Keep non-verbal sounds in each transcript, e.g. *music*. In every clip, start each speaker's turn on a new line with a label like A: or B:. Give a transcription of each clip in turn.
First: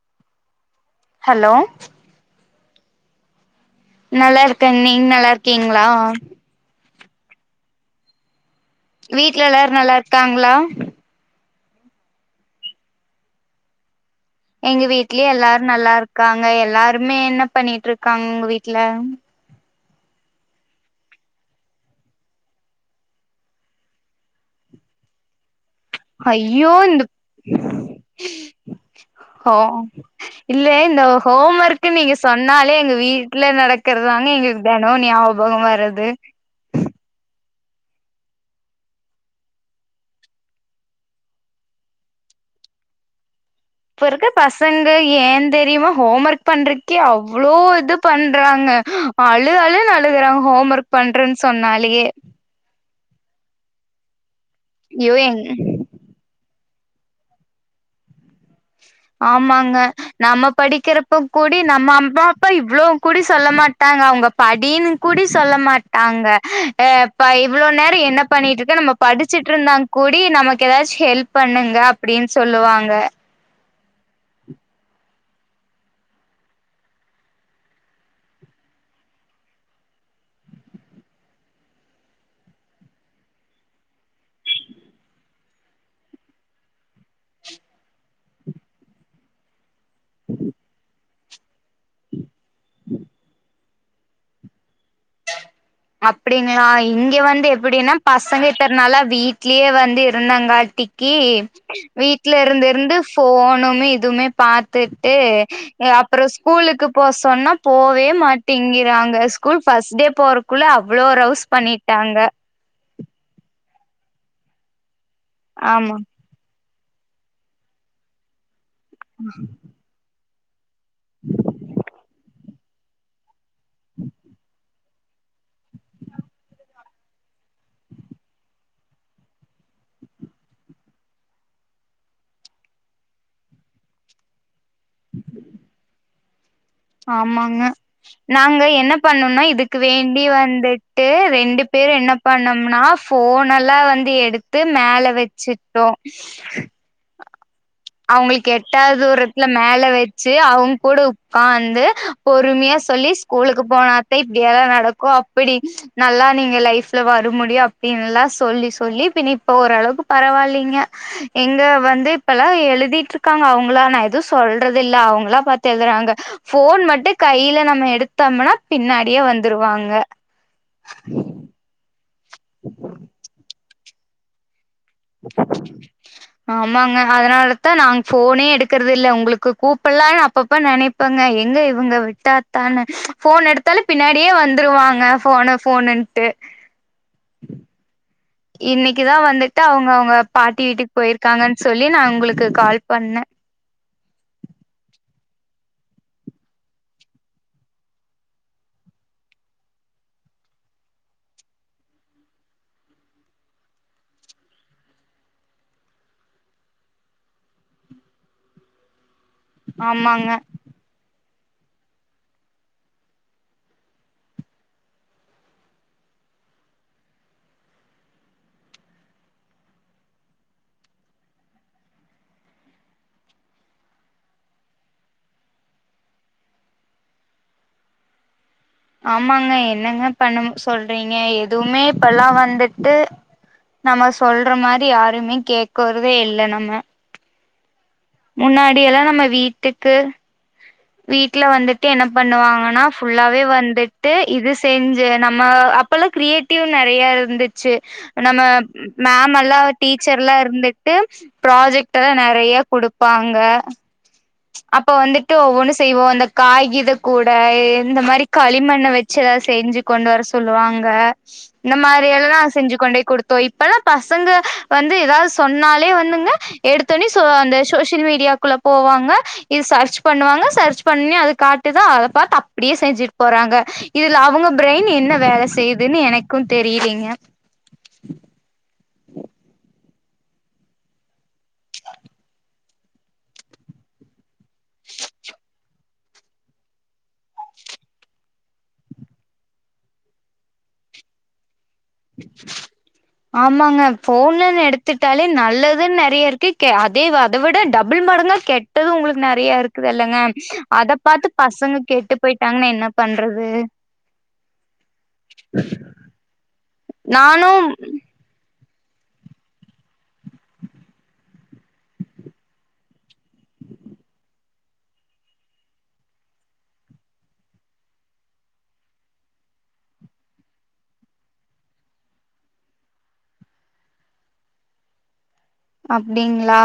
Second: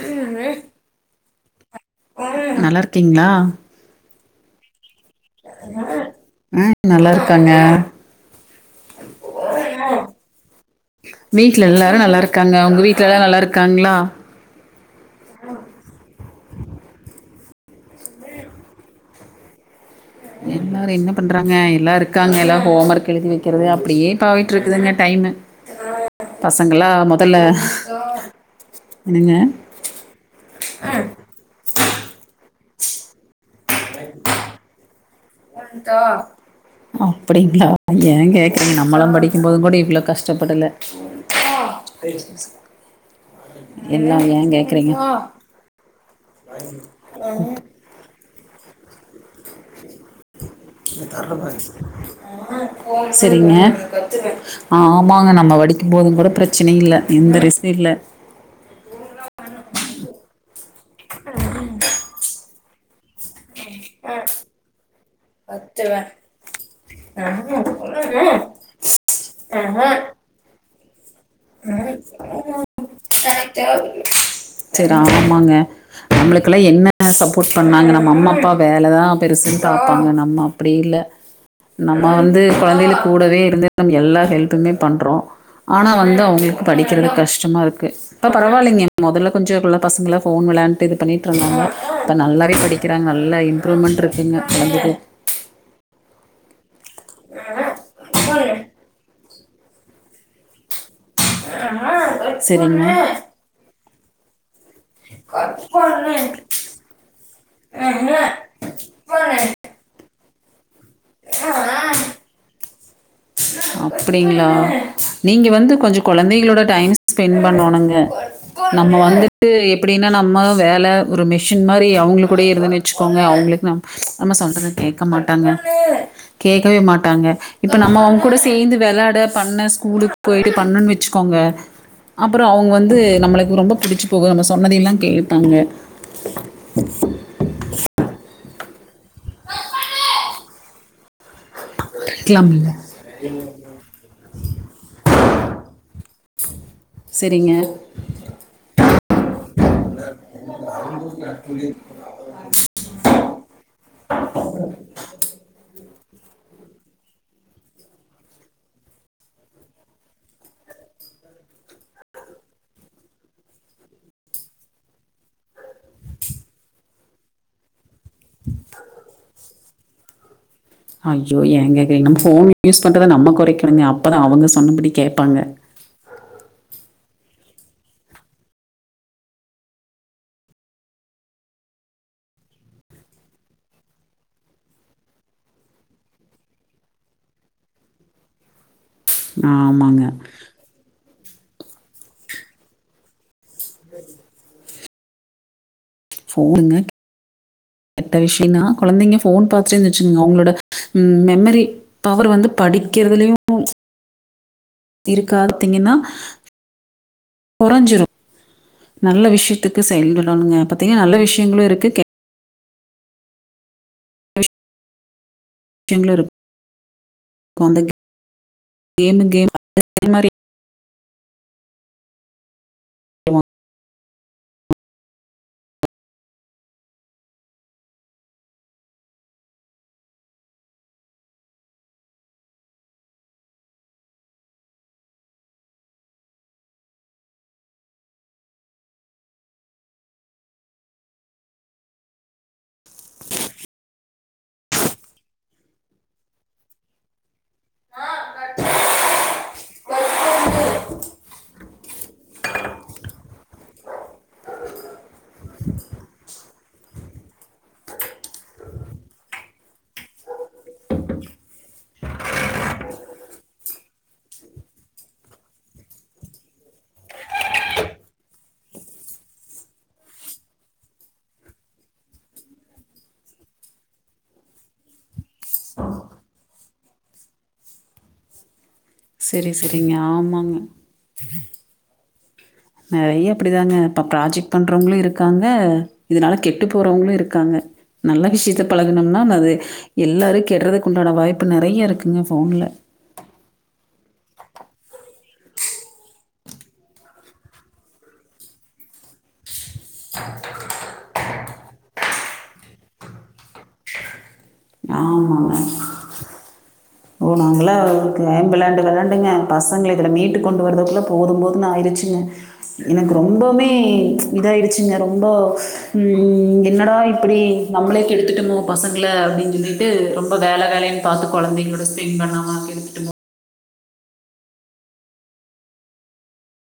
A: உம்
B: hello
A: நல்லார்க்கீங்ளா
B: நல்லாருக்கங் நீங் நல்லா ர்க்கீங்ளா
A: நல்லார்க்கங்க
B: வீட்ல எல்லாரு நல்லா ர்க்காங்ளா
A: வீட்ல எல்லாரு நல்லாருக்காங்க உங்க வீட்ல எல்லாரு நல்லருக்காங்ளா.
B: எங்க வீட்லயே எல்லாரு நல்லா இருக்காங்க. எல்லாருமே என்ன பண்ணிட்ருக்காங் உங்க வீட்ல.
A: எல்லாரு என்ன பண்றாங்க எல்லார் ருக்காங்க எல்லா ஹோம் ஒர்க் எழுதி வக்கறது அப்டியே போய்ட்டு இருக்குதுங்க டைமு.
B: அய்யோ
A: பசங்களா
B: இந்த
A: முதல்ல என்னங்க
B: ஹோ இல்லே இந்தொ ஹோம் ஒர்க்கு நீங்க சொன்னாலே எங்க வீட்ல நடக்கிறதாங்க எங்களுக்கு தெனோ ஞாபக
A: *unintelligible* தா அப்படிங்களா ஏ கேக்றீங்க நம்மளா படிக்கும்போது கூட இவ்ளோ கஷ்டப்படல *unintelligible*
B: இப்ப
A: எல்லாம்
B: இருக்க
A: ஏன்
B: பசங்க
A: கேக்குறீங்க
B: ஏ தெரியுமா ஹோம் ஒர்க் பண்றக்கே அவ்ளோ இது பண்றாங்க அழு அழுன்னு அழுதுறா ஹோம் ஒர்க் பண்றன்னு சொன்னாலயே
A: சரிங்க
B: ஐயோ
A: ஆமாங்க
B: எங்
A: நம்ம வடி போதும் கூட பிரச்சன இல்ல எந்த ரிசும் இல்ல
B: ஆமாங்க நம்ம படிக்கிறப்போ கூடி நம்ம அம்மாப்பா இவ்ளவ் கூடி சொல்ல மாட்ட மாட்டாங்க அவங்க படின்னு கூடி சொல்ல மாட்டாங்க இப்ப இவ்ளோ நேர என்ன பண்ணிட்ருக்க நம்ம படிச்சிட்ருந்தாங் கூடி நமக்கு ஏதாச்சு ஹெல்ப் பண்ணுங்க அப்டின் சொல்லுவாங்க.
A: சரி ஆமாங்க நம்மளுக்கெல்லா என்ன சப்போட் பண்ணாங்க நம்ம அம்மா அப்பா வேல தா பெருசுன்னு பாப்பாங்க நம்ம அப்டி இல்ல நம்ம வந்து கொழந்தைகள் கூடவே இருந்து நம்ம எல்லா ஹெல்ப்புமே பண்ணுறோ ஆனா வந்து அவங்களுக்கு படிக்கிறது கஷ்டமா ர்க்கு இப்ப பரவால்லங்க. மொதல்ல கொஞ்ச இப்ள்ள பசங்க போன் வெளாண்டுட்டு இது பண்ணிட்டு ந்தாங்க இப்போ நல்லாவே படிக்கிறாங்க நல்லா இம்ப்ரூவ்மெண்ட் ருக்குங்க குழந்தைக்கு
B: அப்டிங்களா இங்க வந்து எப்படின்னா பசங்க இத்தன் நாளா வீட்லயே வந்து இருந்தாங்காட்டிக் கி வீட்ல
A: சரிங்க
B: இருந்திருந்து ஃபோனுமே இதுமே பாத்துட்டு அப்புறொ ஸ்கூலுக்கு போ சொன்னா போவே மாட் திங்கிறாங்க ஸ்கூல் ஃபஸ்ட் டே போறக்குள்ள அவ்ளோ ரவுஸ் பண்ணிட்டாங்க
A: அப்டிங்ளா நீங்க வந்து
B: ஆமா
A: கொஞ்ச கொழந்தைகளோட டைம் ஸ்பெண்ட் பண்ணணுங்க. நம்ம வந்துட்டு எப்டின்னா நம்ம வேல ஒரு மெஷின் மாரி அவங்களு கூடே இருதுன்னு க்கோங்க அவுங்களுக்கு நம் நம்ம சொல்றது கேக் க மாட்டாங்க கேட்கவே மாட்டாங்க இப்ப நம்ம அவுங்க கூட சேந்து விளாட பண்ண ஸ்கூலுக்கு போய்ட்டு பண்ணோனு வச்சுக்கோங்க அப்றோ அவுங்க வந்து நம்மளுக்கு ரொம்ப புடிச்சி போகு நம்ம சொன்னதெல்லா கேப்பாங்க
B: ஆமாங்க நாங்க என்ன பண்ணுனா இதுக்கு வேண்டி வந்துட்டு ரெண்டு பேர் என்ன
A: வைக்கலாம்ல
B: பண்ணம்னா ஃபோன எல்லா வந்து எடுத்து மேல வச்சுட்டோ ஸ்சு
A: செரிங்க
B: அவுங்களுக்கு எட்டாது தூரத்துல மேல வச்சு அவுங்க கூட உக்காத்து பொறுமையா சொல்லி ஸ்கூலுக்கு போனாத்த இப்டியெல்லா நடக்கு அப்டி நல்லா நீங்க லைஃப்ல வர முடியு அப்டின்னு எல்லா சொல்லி சொல்லி பின்ன இப்ப ஓரளவுக்கு பரவால்லைங்க எங்க வந்து இப்பல்லா எழுதிட்டு இருக்காங்க அவுங்களா நா எதுவு சொல்றது இல்ல அவுங்களா பாத்து எழுதுறாங்க ஃபோன் மட்டு கையில நம்ம எடுத்தோம்னா பின்னாடியே வந்துருவாங்க
A: ஐயோ எங்கேக்குறிங் நம்ம ஃபோன் யூஸ் பண்றத நம்ம குறைக்கணுங்க அப்பதா அவுங்க சொன்னபடி கேட்பாங்க
B: ஆமாங்க அதனாலதா நாங் ஃபோனே எடுக்குறது இல்ல உங்களுக்கு கூப்டலாம்னு அப்பப்ப நெனை ப்பங்க எங்க இவ்ங்க விட்டாத்தான ஃபோன் எடுத்தாலே பின்னாடியே வந்துருவாங்க ஃபோனு ஃபோனுன்ட்டு இன்னைக்கிதா வந்துட்டு அவுங்க
A: ஆமாங்க
B: அவுங்க பாட்டி வீட்டுக்கு போய்ருக்காங்கன் சொல்லி நா உங்களுக்கு கால் பண்ணே
A: சுண்டெலி ஃபோனுங்க எத்த விஷ்யனா கொழந்தைங்க ஃபோன் பாத்தேட்டே *unintelligible* அவுங்களோட ம் மெமரி பவர் வந்து படிக்கிறதுலையு இருக்காத்தீங்கன்னா கொறஞ்சிடு நல்ல விஷ்ய த்துக்கு
B: ஆமாங்க
A: செயல்படுனுங்க பாத்தீங்க நல்ல விஷ்யங்களு இருக்கு கெ விஷ்யங்களு இருக்கு இந்த கேமு கேம் அது மாரி *unintelligible*
B: ஆமாங்க என்னங்க பண்ண சொல்றீங்க எதுவுமே இப்பல்லா வந்துட்டு நம்ம சொல்ற மாரி யாருமே கேக்குறதே இல்ல நம்ம முன்னாடி எல்லா நம்ம வீட்டுக்கு வீட்டுல வந்துட்டு என்ன பண்ணுவாங்கன்னா ஃபுல்லாவே வந்துட்டு இது செஞ்சு நம்ம அ ப்பல்லா கிரியேட்டிவ் நெறைய இருந்துச்சு நம்ம மேம் எல்லா டீச்சர் எல்லா இருந்துட்டு ப்ராஜெக்ட் எல்லா நெறைய குடுப் ப்பாங்க அப்ப வந்துட்டு ஒவ்வொன்னு செய்வோ அந்த காய்கீத கூட இந்த மாரி களிமண்ண வச் சி ஏதாவ்து செஞ்சு கொண்டு வர சொல்லுவாங்க. இந்த மாரி எல்லா செஞ்சு கொண்டேய் குடுத்தோ இப்பல்லா பசங்க வந்து ஏதாவ்து சொன்னாலே வந்துங்க எடுத்தோனே சோ அந்த சோசியல் மீடியாக்குள்ள போவாங்க. இது சர்ச் பண்ணுவாங்க சர்ச் பண்ணி அது காட்டுதா அத பாத்து அப்டியே செஞ்சுட் போறாங்க. இதுல அவுங்க பிரெயின் என்ன வேல செய்யுதுன்னு எனக்கு தெரியிலிங்க
A: செரி செரிங்க ஆமாங்க நெறைய அப்டிதாங்க இப்போ ப்ராஜெக்ட் பண்ணுறவங்களு இருக்காங்க. இதனால கெட்டு போறவங்களு இருக்காங்க. நல்ல விஷ்யத்த பழகுனம்னா நல்லது எல்லாரு கெட்டுறதுக்கு உண்டான வாய்ப்பு நெறைய இருக்குங்க ஃபோன்ல
B: ஆமாங்க ஃபோன்லன்னு எடுத்துட்டாலே நல்லது நெறைய இருக்கு கே அ தேவ் அத விட டபுள் மடங்கா கெட்டதும் உங்களுக்கு நெறைய இருக்குது இல்லங்க அத பாத்து பசங்க கெட்டு போயிட்டாங்கன்னா என்ன பண்றது
A: ஆமா ஓ
B: நானும்
A: நாங்களா கேம் வெளாண்டு வெளாண்டுங்க பசங்கள இதல மீட்டு கொண்டு வரதுக்குள்ள போதும்போதுன்னு ஆயிடுச்சுங்க எனக்கு ரொம்பவுமே இதாயிடுச்சுங்க ரொம்ப ம் என்னடா இப்புடி நம்மளே கெடுத்துட்டுமோ பசங்கள அப்டின் சொல்லிட்டு ரொம்ப வேல வேலன்னு பாத்து கொழந்தைங்களோட இன்ப நம்மோ கெடுத்துட்டோமோ
B: அப்டிங்ளா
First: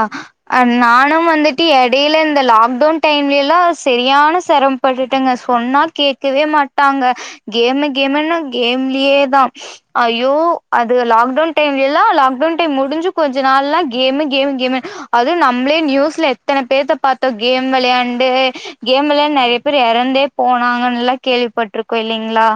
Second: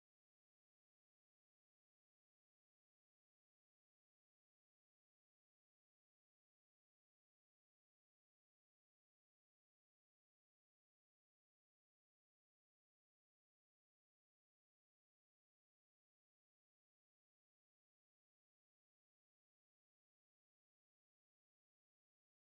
B: அ நானு வந்துட்டு எடையில இந்த லாக்டவுன் டைம்லல்லா செரியான செரம் பட்டுட்டேங்க சொன்னா கேட்கவே மாட்டாங்க கேமு கேமுன்னு கேம்லயே தா ஐயோ அது லாக்டவுன் டைம்லல்லா லாக்டவுன் டைம் முடிஞ்சு கொஞ்ச நாள்லா கேமு கேமு கேமு அதுவு நம்மளே நியூஸ்ல எத்தன பேர்த பாத்தோ கேம் வெளையாண்டு கேம்ல நெறைய பேர் எறந்தே போனாங்கன்லா கேள்விப்பட்டிருக்கோம் இல்லைங்ளா